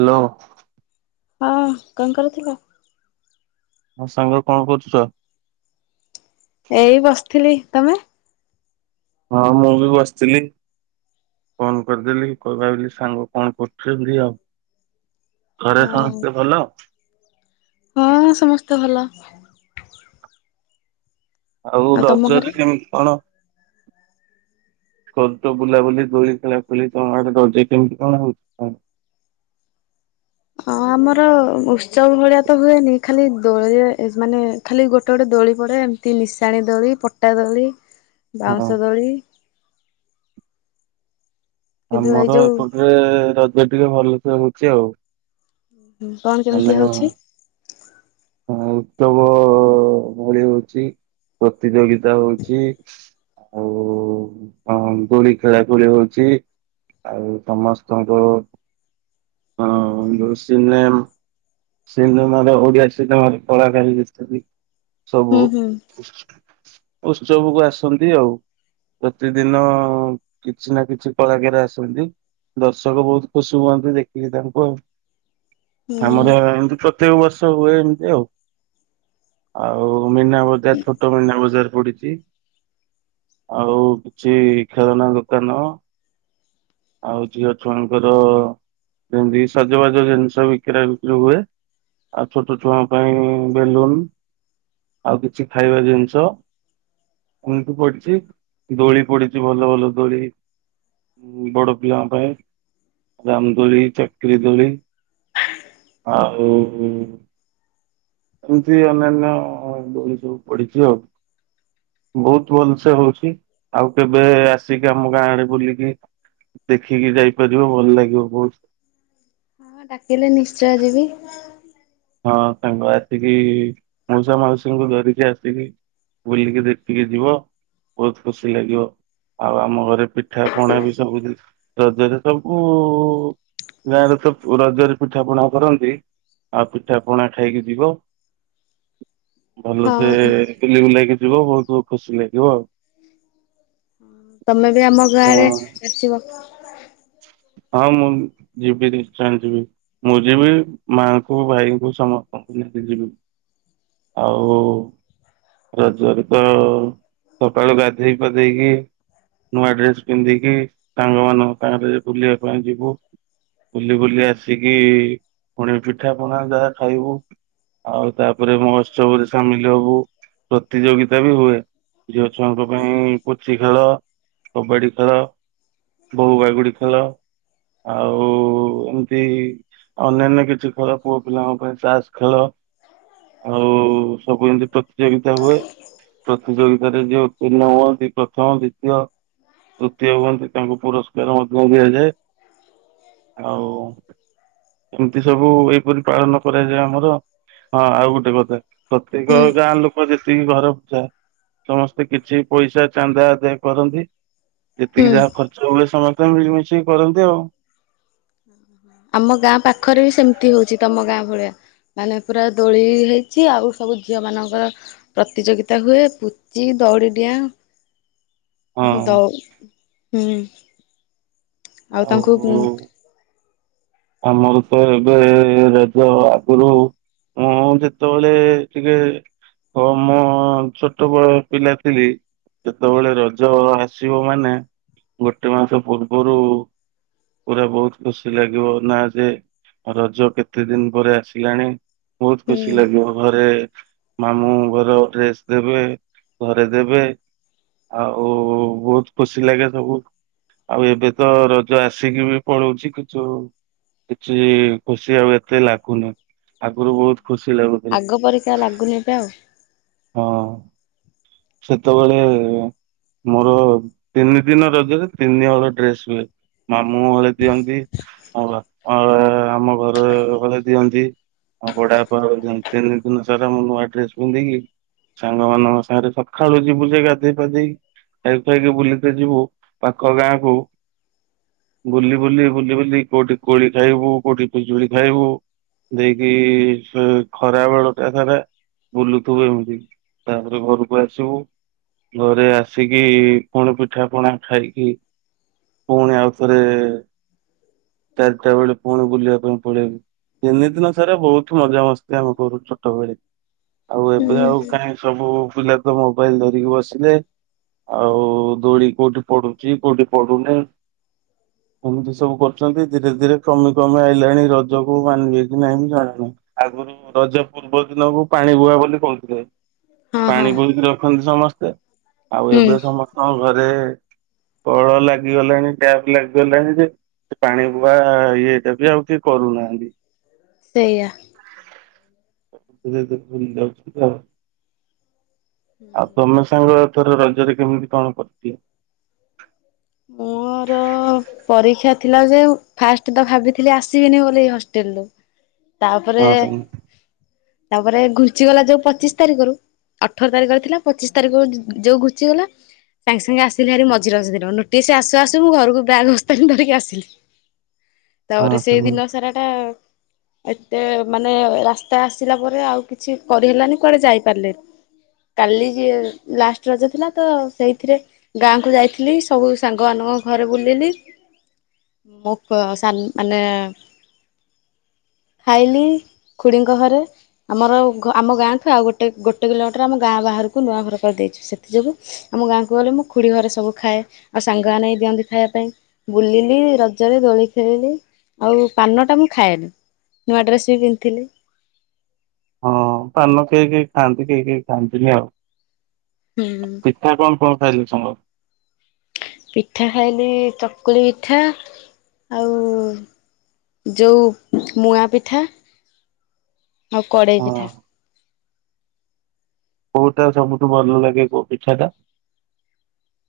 Hello ହଁ କଣ କରଥିଲା ହୋ ସାଙ୍ଗରେ କଣ କରହୁଛୁ ତ ଏଇ ବସିଥିଲି ତମେ ହଁ ମୁଁ ବି ବସିଥିଲି ଫୋନ କରିଦେଲି କହିବା ବୋଲି ସାଙ୍ଗ କଣ କରୁଥିଲେ ବୋଲି ଆଉ ଘରେ ସମସ୍ତେ ଭଲ ହଁ ସମସ୍ତେ ଭଲ ଆଉ ତମ ଘରେ? ରଜରେ କେମିତି କଣ ସବୁତ ବୁଲାବୁଲି ଦୋଳି ଖେଲା ଖୋଲି ତମଆଡ଼େ ରଜ କେମିତି କଣ ହଉଚି? ହଁ ଆମର ଉତ୍ସବ ଭଳିଆ ତ ହୁଏନି ଖାଲି ଦୋଳିରେ ଏ ମାନେ ଖାଲି ଗୋଟେ ଗୋଟେ ଦୋଳି ପଡ଼େ ଏମିତି ନିଶାଣି ଦୋଳି, ପଟା ଦୋଳି। ହଁ, ବାଉଁଶ ଦଳି। କିନ୍ତୁ ଏଇ ଆମର ଯୋଉ ଏପଟରେ ରଜ ଟିକେ ଭଲସେ ହଉ ଯଉ କଣ କେମିତି ହଉଛି? ଉତ୍ସବ ଭଳି ହଉଚି, ପ୍ରତିଯୋଗିତା ହଉଚି ଆଉ ଦୋଳି ଖେଳା ଖେଳି ହଉଚି ଆଉ ସମସ୍ତଙ୍କ ଅ ଯୋଉ ସିନେମ ସିନେମାର ଓଡ଼ିଆ ସିନେମାରେ କଳା କାର ବି ଆସୁଚନ୍ତି। ସବୁ। ହୁଁ ହୁଁ ଉତ୍ସବକୁ ଆସନ୍ତି। ଆଉ ପ୍ରତିଦିନ କିଛି ନା କିଛି କଳାକାର ଆସନ୍ତି। ଦର୍ଶକ ବହୁତ ଖୁସି ହୁଅନ୍ତି ଦେଖିକି ତାଙ୍କୁ ଆଉ। ହୁଁ। ଆମର ଏମତି ପ୍ର ତ୍ୟେକ ବର୍ଷ ହୁଏ ଏମିତି ଆଉ। ଆଉ ମୀନା ବଜାର ଛୋଟ ମୀନା ବଜାର ପଡିଛି। ଆଉ କିଛି ଖେଳନା ଦୋକାନ ଆଉ ଝିଅ ଛୁଆଙ୍କର ଯେମିତି ସଜବାଜ ଜିନିଷ ବି ବିକରା ବିକ୍ରି ହୁଏ। ଆଉ ଛୋଟ ଛୁଆଙ୍କ ପାଇଁ ବେଲୁନ ଆଉ କିଛି ଖାଇବା ଜିନିଷ, ଏମିତି ପଡ଼ିଚି। ଦୋଳି ପଡ଼ିଚି, ଭଲ ଭଲ ଦୋଳି ବଡ଼ ପିଲାଙ୍କ ପାଇଁ ରାମ ଦୋଳି ଚକିରି ଦୋଳି। ଆଉ । ଏମିତି ଅନ୍ୟାନ୍ୟ ଦୋଳି ସବୁ ପଢିଚି ଆଉ ବହୁତ ଭଲ ସେ ହଉଚି ଆଉ କେବେ ଆସିକି ଆମ ଗାଁ ଆଡେ ବୁଲିକି ଦେଖିକି ଯାଇପାରିବ ଭଲ ଲାଗିବ ବହୁତ। ହଁ ଡାକିଲେ ନିଶ୍ଚୟ ଯିବି। ହଁ ସାଙ୍ଗ ଆସିକି ମଉସା ମାଉସୀଙ୍କୁ ଧରିକି ଆସିକି ବୁଲିକି ଦେଖିକି ଯିବ। ବହୁତ ଖୁସି ଲାଗିବ। ଆଉ ଆମ ଘରେ ପିଠା ପଣା ବି ସବୁ ରଜରେ ସବୁ ଗାଁରେ ତ ରଜରେ ପିଠା ପଣା କରନ୍ତି। ଆଉ ପିଠା ପଣା ଖାଇକି ଯିବ। ଭଲସେ ହଁ ବୁଲି ବୁଲାଇକି ଯିବ ବହୁତ ବହୁତ ଖୁସି ଲାଗିବ ଆଉ। ତମେ ବି ଆମ ଗାଁ ହଁ ଆଡେ ଆସିବ। ହଁ ମୁଁ ଯିବି ନିଶ୍ଚୟ ଯିବି ମୁଁ ଯିବି ମାଙ୍କୁ, ଭାଇଙ୍କୁ ସମସ୍ତଙ୍କୁ ନେଇକି ଯିବି ଆଉ ରଜରେ ତ ସକାଳୁ ଗାଧେଇ ପାଧେଇକି ନୂଆ ଡ୍ରେସ୍ ପିନ୍ଧିକି ସାଙ୍ଗ ମାନଙ୍କ ସାଙ୍ଗରେ ବୁଲିବା ପାଇଁ ଯିବୁ ବୁଲି ବୁଲି ଆସିକି ପୁଣି ପିଠା ପଣା ଯାହା ଖାଇବୁ। ଆଉ ତାପରେ ମହୋତ୍ସବରେ ସାମିଲ ହବୁ। ପ୍ରତିଯୋଗିତା ବି ହୁଏ ଝିଅ ଛୁଆଙ୍କ ପାଇଁ ପୁଚି ଖେଳ କବାଡି ଖେଳ ବୋହୂ ବାଗୁଡ଼ି ଖେ ଖେଳ ଆଉ ଏମିତି ଅନ୍ୟାନ୍ୟ କିଛି ଖେଳ ପୁଅ ପିଲାଙ୍କ ପାଇଁ ତାସ୍ ଖେଳ ଆଉ ସବୁ ଏମତି ପ୍ରତିଯୋଗିତା ହୁଏ। ପ୍ରତିଯୋଗିତାରେ ଯୋଉ ପୂର୍ଣ୍ଣ ହୁଅନ୍ତି ପ୍ରଥମ, ଦ୍ଵିତୀୟ, ତୃତୀୟ ହୁଅନ୍ତି ତାଙ୍କୁ ପୁରସ୍କାର ଦିଆଯାଏ ଆଉ ଏମିତି ସବୁ ଏହିପରି ପାଳନ କରାଯାଏ ଆମର। ହଁ ଆଉ ଗୋଟେ କଥା। ପ୍ରତ୍ୟେକ ହୁଁ ଗାଁ ଲୋକ ଯେତିକି ଘର ଥାଏ ସମସ୍ତେ କିଛି ପଇସା ଚାନ୍ଦା ଆଦୟ କରନ୍ତି। ଯେତିକି ହୁଁ। ଯାହା ଖର୍ଚ୍ଚ ହୁଏ। ତ ମିଳିମିଶି କରନ୍ତି ଆଉ। ଆମ ଗାଁ ପାଖରେ ବି ସେମିତି ହଉଚି ତମ ଗାଁ ଭଳିଆ। ମାନେ ପୁରା ଦୋଳି ହେଇଚି ଆଉ ସବୁ ଝିଅ ମାନଙ୍କର ପ୍ରତିଯୋଗିତା ହୁଏ ପୁଚି, ଦୋଉଡ଼ିଡିଆଁ ହଁ। ଦଉ ହୁଁ। ଆଉ ତାଙ୍କୁ ଉ ଆମର ତ ଏବେ ରଜ ଆଗରୁ ମୁଁ ଯେତେବେଳେ ଟିକେ ହ ମୋ ଛୋଟବେଳେ ପିଲା ଥିଲି, ସେତେବେଳେ ରଜ ଆସିବ ମାନେ ଗୋଟେ ମାସ ପୂର୍ବରୁ ପୁରା ବହୁତ ଖୁସି ଲାଗିବ। ନା ଯେ ରଜ କେତେ ଦିନ ପରେ ଆସିଲାଣି। ବହୁତ ଖୁସି ଲାଗିବ। ଘରେ ମାମୁଁ ଘର ଡ୍ରେସ୍ ଦେବେ, ଘରେ ଦେବେ ଆଉ ବହୁତ ଖୁସି ଲାଗେ। ସବୁ ଆଉ ଏବେ ତ ରଜ ଆସିକି ବି ପଳଉଛି କିଛୁ କିଛି ଖୁସି ଆଉ ଏତେ ଲାଗୁନି। ଆଗରୁ ବହୁତ ଖୁସି ଲାଗୁଥିଲା ଆଗ ପରିକା ଲାଗୁନି ଏବେ ଆଉ। ହଁ। ସେତେବେଳେ ମୋର ତିନିଦିନ ରଜରେ ତିନି ହଳ ଡ୍ରେସ ହୁଏ। ମାମୁଁ ହଳେ ଦିଅନ୍ତି, ଆଉ ବାପା-ଆ ଆମ ଘର ହଳେ ଦିଅନ୍ତି। ଆଉ ବଡବାପା ହଳେ ଦିଅନ୍ତି ।ତିନି ଦିନ ରଜରେ ମୁଁ ନୂଆ ଡ୍ରେସ ପିନ୍ଧିକି ସାଙ୍ଗ ମାନଙ୍କ ସାଙ୍ଗରେ ସ ସଖାଳୁ ଯିବୁ ଯେ, ଗାଧେଇ ପାାଧେଇ କି ଖାଇ ଖାଇକି ବୁଲିତେ ଯିବୁ ପାଖ ଗାଁକୁ। ବୁଲି ବୁଲି ବୁଲି ବୁଲି କୋଉଠି କୋଳି ଖାଇବୁ? କୋଉଠି ପିଜୁଳି ଖାଇବୁ? ଦେଇକି ସେ ଖରା ବେଳ ଟା ସାରା ବୁଲୁଥିବୁ ଏମିତି। ତାପରେ ଘରୁ ଆସିବୁ। ଘରେ ଆସିକି ପୁଣି ପିଠା ପଣା ଖାଇକି ପୁଣି, ଆଉଥରେ ଚାରିଟା ବେଳେ ପୁଣି, ବୁଲିବା ପାଇଁ ପଳେଇବୁ। ତିନି ଦିନ ସାରା ବହୁତ ମଜା ମସ୍ତି ଆମେ କରୁ ଛୋଟବେଳେ। ଆଉ ଏବେ ହୁଁ ଆଉ କାହିଁ ସବୁ? ବୁଲା ତ ମୋବାଇଲ ଧରିକି ବସିଲେ ଆଉ ଦୋଳି କୋଉଠି ପଡୁଛି କୋଉଠି ପଡୁନି? ଏମିତି ସବୁ କରୁଛନ୍ତି ଧୀରେ ଧୀରେ କମି କମି ଆଇଲାଣି ରଜକୁ ମାନିବେ । କି ନାହିଁ ମୁଁ ଜାଣିନି। ଆଗରୁ ରଜ ପୂର୍ବ ଦିନକୁ ପାଣିବୁହା ବୋଲି କହୁଥିଲେ। ହଁ ହଁ ପାଣି ବୋହି ସମସ୍ତେ। ଆଉ ହୁଁ ଏବେ ସମସ୍ତଙ୍କ ଘରେ ବେ କଳ ଲାଗିଗଲାଣି, ଟ୍ୟାପ ଲାଗିଗଲାଣି, ଯେ ପାଣି ପୁଆ ଇଏ ଟା ବି ଆଉ କିଏ କରୁନାହାନ୍ତି। ସେଇଆ। ବୁଝେଇ ଦେଲୁ ଭୁଲିଯାଉଛି ତ। ଆଉ ତମ ସାଙ୍ଗ? ର ରଜରେ କେମିତି କଣ କଟିଲା? ମୋର ଅ ପରୀକ୍ଷା ଥିଲା ଯେ ଫାଷ୍ଟ ତ ଭାବିଥିଲି ଆସିବିନି ବୋଲି ଏ ହଷ୍ଟେଲ ରୁ। ହଁ ତାପରେ ସାଙ୍ଗ ତାପରେ, ଘୁଞ୍ଚିଗଲା ଯୋଉ ପଚିଶ ତାରିଖରୁ ଅଠର ତାରିଖରେ ଥିଲା ପଚିଶ ତାରିଖରୁ ଯୋଉ ଘୁଞ୍ଚିଗଲା, ସାଙ୍ଗେ ସାଙ୍ଗେ ଆସିଲି ଭାରି ମଝି ରଜ ଦିନ। ନୋଟ ସେ ଆସୁ ଆସୁ ମୁଁ ଘରକୁ ବ୍ୟାଗ୍ ବସ୍ତାନି ଧରିକି ଆସିଲି। ହଁ ତାପରେ ସାଙ୍ଗ ସେଇଦିନ ସାରାଟା ଆ ଏତେ ମାନେ ରାସ୍ତା ଆସିଲା ପରେ ଆଉ କିଛି କରିହେଲାନି। କୁଆଡେ? ସବୁ ସାଙ୍ଗମାନଙ୍କ ଘରେ ବୁଲିଲି, ମୋ ପ ସାନ ମାନେ ଖାଇଲି ଖୁଡ଼ିଙ୍କ ଘରେ, ଆମର ଆମ ଗାଁଠୁ ଆଉ ଗୋଟେ ଗୋଟେ କିଲୋମିଟର ଆମ ଗାଁ ବାହାରକୁ ନୂଆ କରିଦେଇଛୁ, ସେଥିଯୋଗୁଁ ଆମ ଗାଁକୁ ଗଲେ ମୁଁ ଖୁଡ଼ି ଘରେ ସବୁ ଖାଏ। ଆଉ ସାଙ୍ଗମାନେ ଦିଅନ୍ତି ଖାଇବା ପାଇଁ, ବୁଲିଲି ରଜରେ ଦୋଳି। ଖେଳିଲି ଆଉ ପାନଟା ମୁଁ ଖାଏନୀ ନୂଆ ଡ୍ରେସ୍ ବି ପିନ୍ଧଥିଲି। ହଁ ପାନ, କେହି କେହି ଖାଆନ୍ତି କେହିକେହି ଖାଆନ୍ତିନି ଆଉ। ହୁଁ, ପିଠା କଣ କଣ ଖାଇଲୁ ସାଙ୍ଗ? ପିଠା ଖାଇଲି ଚକୁଳି ପିଠା, ଆଉ ଯଉ ମୁଆଁ ପିଠା, ଆଉ କଡ଼େଇ ହଁ ପିଠା। କୋଉଟା ସବୁଠୁ ଭଲ ଲାଗେ କୋଉ ପିଠା ଟା?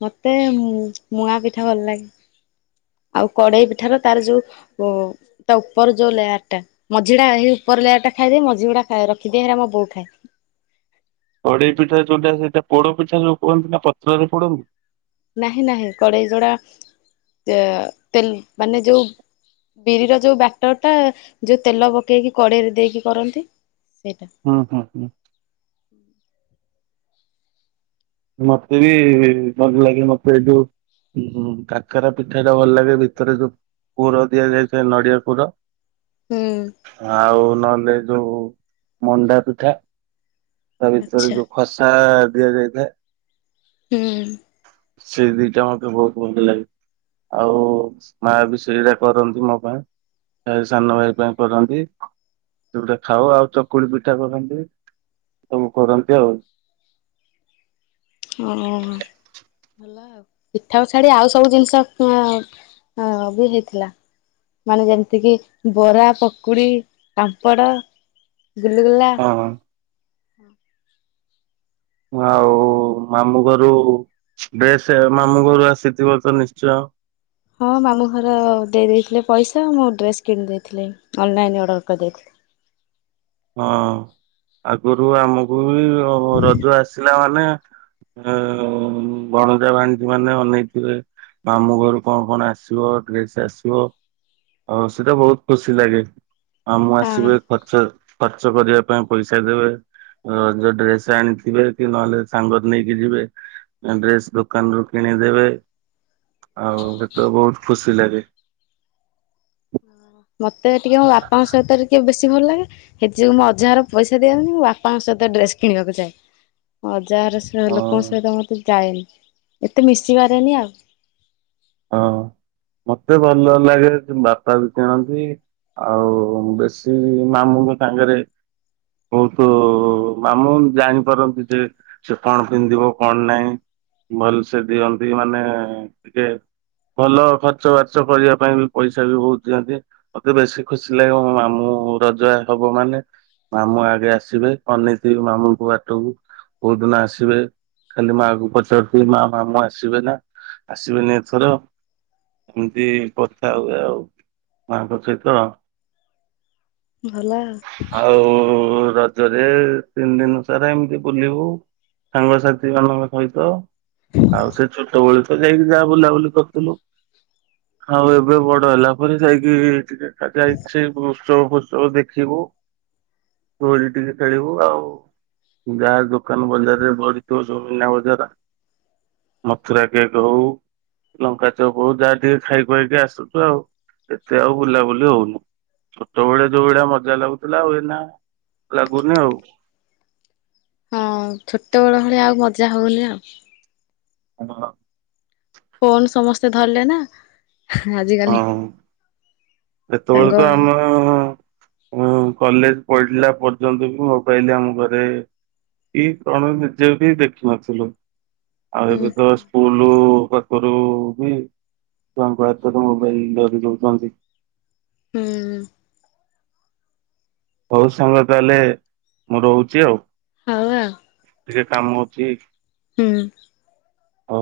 ମତେ ମୁ-ମୁଆଁ ପିଠା ଭଲ ଲାଗେ, ଆଉ କଡେଇ ପିଠା ର ତାର ଯୋଉ-ଉ ତା ଉପର ଯୋଉ ଲେୟାର ଟା, ମଝିଟା ହେଇ ଉପର ଲେୟାର ଟା ଖାଇଦିଏ, ମଝି ଗୁଡା ଖାଇ ରଖିଦିଏ ହେଡା ମୋ ବୋଉ ଖାଏ। କଡେଇ ପିଠା ଯୋଉଟା ସେଇଟା ପୋଡ ପିଠା ଯୋଉ କୁହନ୍ତି ନା ପତ୍ରରେ ପୋଡନ୍ତି? ନାହିଁ ନାହିଁ କଡେଇ ଯୋଉଡା ତେ-ତେଲ ମାନେ ଯୋଉ ବିରିର ଯୋଉ ବାଟର ଟା ଯୋଉ ତେଲ ପକେଇକି କଡେଇରେ ଦେଇକି କରନ୍ତି। ସେଇଟା ହୁଁ ହୁଁ ହୁଁ। ମତେ ବି-ଇ ଭଲ ଲାଗେ ମତେ ଏ ଯୋଉ ଉ କାକରା ପିଠା ଟା ଭଲ ଲାଗେ ଭିତରେ ଯୋଉ ପୂୁର ଦିଆଯାଇଥାଏ ନଡିଆ ପୁର। ହୁଁ ଆଉ ନହଲେ। ଯୋଉ ମଣ୍ଡା ପିଠା। ତା ଭିତରେ ଯୋଉ ଖସା। ଦିଆଯାଇଥାଏ। ହୁଁ। ସେଇ ଦିଟା ମତେ ବହୁତ ଭଲ ଲାଗେ ଆଉ ମା ବି ସେଇଟା କରନ୍ତି ମୋ ପାଇଁ ସାନ ଭାଇ ପାଇଁ କରନ୍ତି ସେଗୁଟା ଖାଉ ଆଉ ଚକୁଳି ପିଠା କରନ୍ତି ସବୁ କରନ୍ତି ଆଉ। ଓ ଭଲ ଆଉ ପିଠାକୁ ଛାଡି ଆଉ ସବୁ ଜିନିଷ ବି ହେଇଥିଲା ମାନେ ଯେମିତିକି ବରା ପକୁଡି ପାାମ୍ପଡ଼ ବୁଲଗୁଲା। ହଁ ଆଉ ମାମୁଁ ଘରୁ ଡ୍ରେସ୍ ମାମୁଁ ଘରୁ ଆସିଥିବ ତ ନିଶ୍ଚୟ। ହଁ ମାମଁ ଘର ଦେଇ ଦେଇଥିଲେ ପଇସା ମୁଁ ଡ୍ରେସ କିଣି ଦେଇଥିଲି ଅନଲାଇନ ଅର୍ଡର କରିଦେଇଥିଲି। ହଁ ଆଗରୁ ଆମକୁ ରଜ ଆସିବ। ପିଲାମାନୋନ ବଣଜା ଭାଣ୍ଡିଟି ମାନେ ଅନେଇଥିବେ ମାମୁଁ ଘରୁ କଣ କଣ ଆସିବ ଡ୍ରେସ ଆସିବ ଆଉ ସେଟା ବହୁତ ଖୁସି ଲାଗେ। ହଁ ମୁଁ ଆସିବି ଖର୍ଚ୍ଚ ଚାଷ କରିବା ପାଇଁ ପଇସା ଦେବେ ର ଡ୍ରେସ ଆଣିଥିବେ କି ନହେଲେ ସାଙ୍ଗ ନେଇକି ଯିବେ ଡ୍ରେସ ଦୋକାନରୁୁ କିଣିଦେବେ। ଆଉ ଏତ କହୁ ଖୁସି ଲାଗେ। ହଁ ମ [inaudible] ଟିକେ ମୋ ବାପାଙ୍କ ସହିତ ଟିକେ ବେଶୀ ଭଲ ଲାଗେ ହେଥିଯୋଗୁଁ ମୁଁ ଅଜାହାର ପଇସା ଦିଆନି ମୁଁ ବାପାଙ୍କ ସହିତ ଡ୍ରେସ୍ କିଣିବାକୁ ଯାଏଁ। ଯାହାର ଆଉ ଲୋକଙ୍କ ସହିତ ମୋତେ ଯାଏନି। ଏତେ ମିଶିିବାରେନି ଆଉ। ହଁ ମତେ ଭଲ ଲାଗେ ବାପା ବି କିଣନ୍ତି ଆଉ ବେଶୀ ମାମୁଁ ବି ସାଙ୍ଗରେ ବହୁତ ମାମୁଁ ଜାଣିପାରନ୍ତି ଯେ ସେ କଣ ପିନ୍ଧିବ କଣ ନାହିଁ ଭଲ ସେ ଦିଅନ୍ତି ମାନେ ଟିକେ ଭଲ ଖର୍ଚ ବାର୍ଚ୍ଚ କରିବା ପାଇଁ ବି ପଇସା ବି ବହୁତ ଦିଅନ୍ତି ମତେ ବେଶୀ ଖୁସି ଲାଗିବ ମାମୁଁ ରଜଗ ହବ ମାନେ ମାମୁଁ ଆଗେ ଆସିବେ ଅନନେଇଥିବ ମାମୁଁଙ୍କୁ ବାଟକୁ କୋଉ ଦିନ ଆସିବେ ଖାଲି ମା କ ପଚାରୁଥିବେ ମା ମାମୁଁ ଆସିବେ ନା ଆସିବେନି? ର ଏମିତି କଥା ହୁଏ ଆଉ ମାଙ୍କ ସହିତ। ଭଲ ଆଉ। ଆଉ। ରଜରେ ତିନି ଦିନ ସାରା ଏମିତି ବୁଲିବୁ ସାଙ୍ଗସାଥି ମାନଙ୍କ ସହିତ ଆଉ ସେ ଛୋଟବେଳୁ। ତ ଯାଇକି ଯା ବୁଲାବୁଲି କରିଥିଲୁ ଆଉ ଏବେ ବଡ ହେଲା ପରେ ଯାଇକି ଟିକେ ଯାଇଛି। ଉତ୍ସବ ଫସବ ଦେଖିବୁ କୋଳି ଟିକେ ଖେଳିବୁ ଆଉ ଗାଁ ଦୋକାନ ବଜାରରେ ବରିଥିବ ସବୁନା ବଜାର ମଥୁର କେକ୍ ହଉ। ଲଙ୍କା ଚଉପଉ ଯାହା ଟିକେ ଖାଇ ଖୁଆଇକି ଆସୁଛୁ ଆଉ ଏତେ ଆଉ ବୁଲାବୁଲି ହଉନି ଛୋଟବେଳେ ଯୋଉ ଭଳିଆ ମଜା ଲାଗୁଥିଲା ଆଉ ଏନା ଲାଗୁନି ଆଉ। ହଁ ଛୋଟବେେଳ ଭଳିଆ ଆଉ ମଜା ହଉନି ଆଉ। ହ। ଫୋନ ସମସ୍ତେ ଧରିଲ ନା? ଆଜିିକାଲି? ଏତେବେଳକୁ ଆମ ଓ ହୁଁ କଲେଜ ପଢିଲା ପର୍ଯ୍ୟନ୍ତ ବି ମୋବାଇଲ ଆମ ଘରେ କି କଣ ନିଜେ ବି ଦେଖିନଥିଲୁ। ଆଉ ହୁଁ ଏବେ ତ ସ୍କୁଲ ପାଖରୁ ବି ଛୁଆଙ୍କ ହାତରେ ମୋବାଇଲ ଧରି ଦଉଛନ୍ତି। ହୁଁ। ହଉ ସାଙ୍ଗ ତାହେଲେ ମୁଁ ରହୁଛି ଆଉ। ହଉ ଆଉ। ଟିକେ କାମ ଅଛି। ହୁଁ। ହଉ।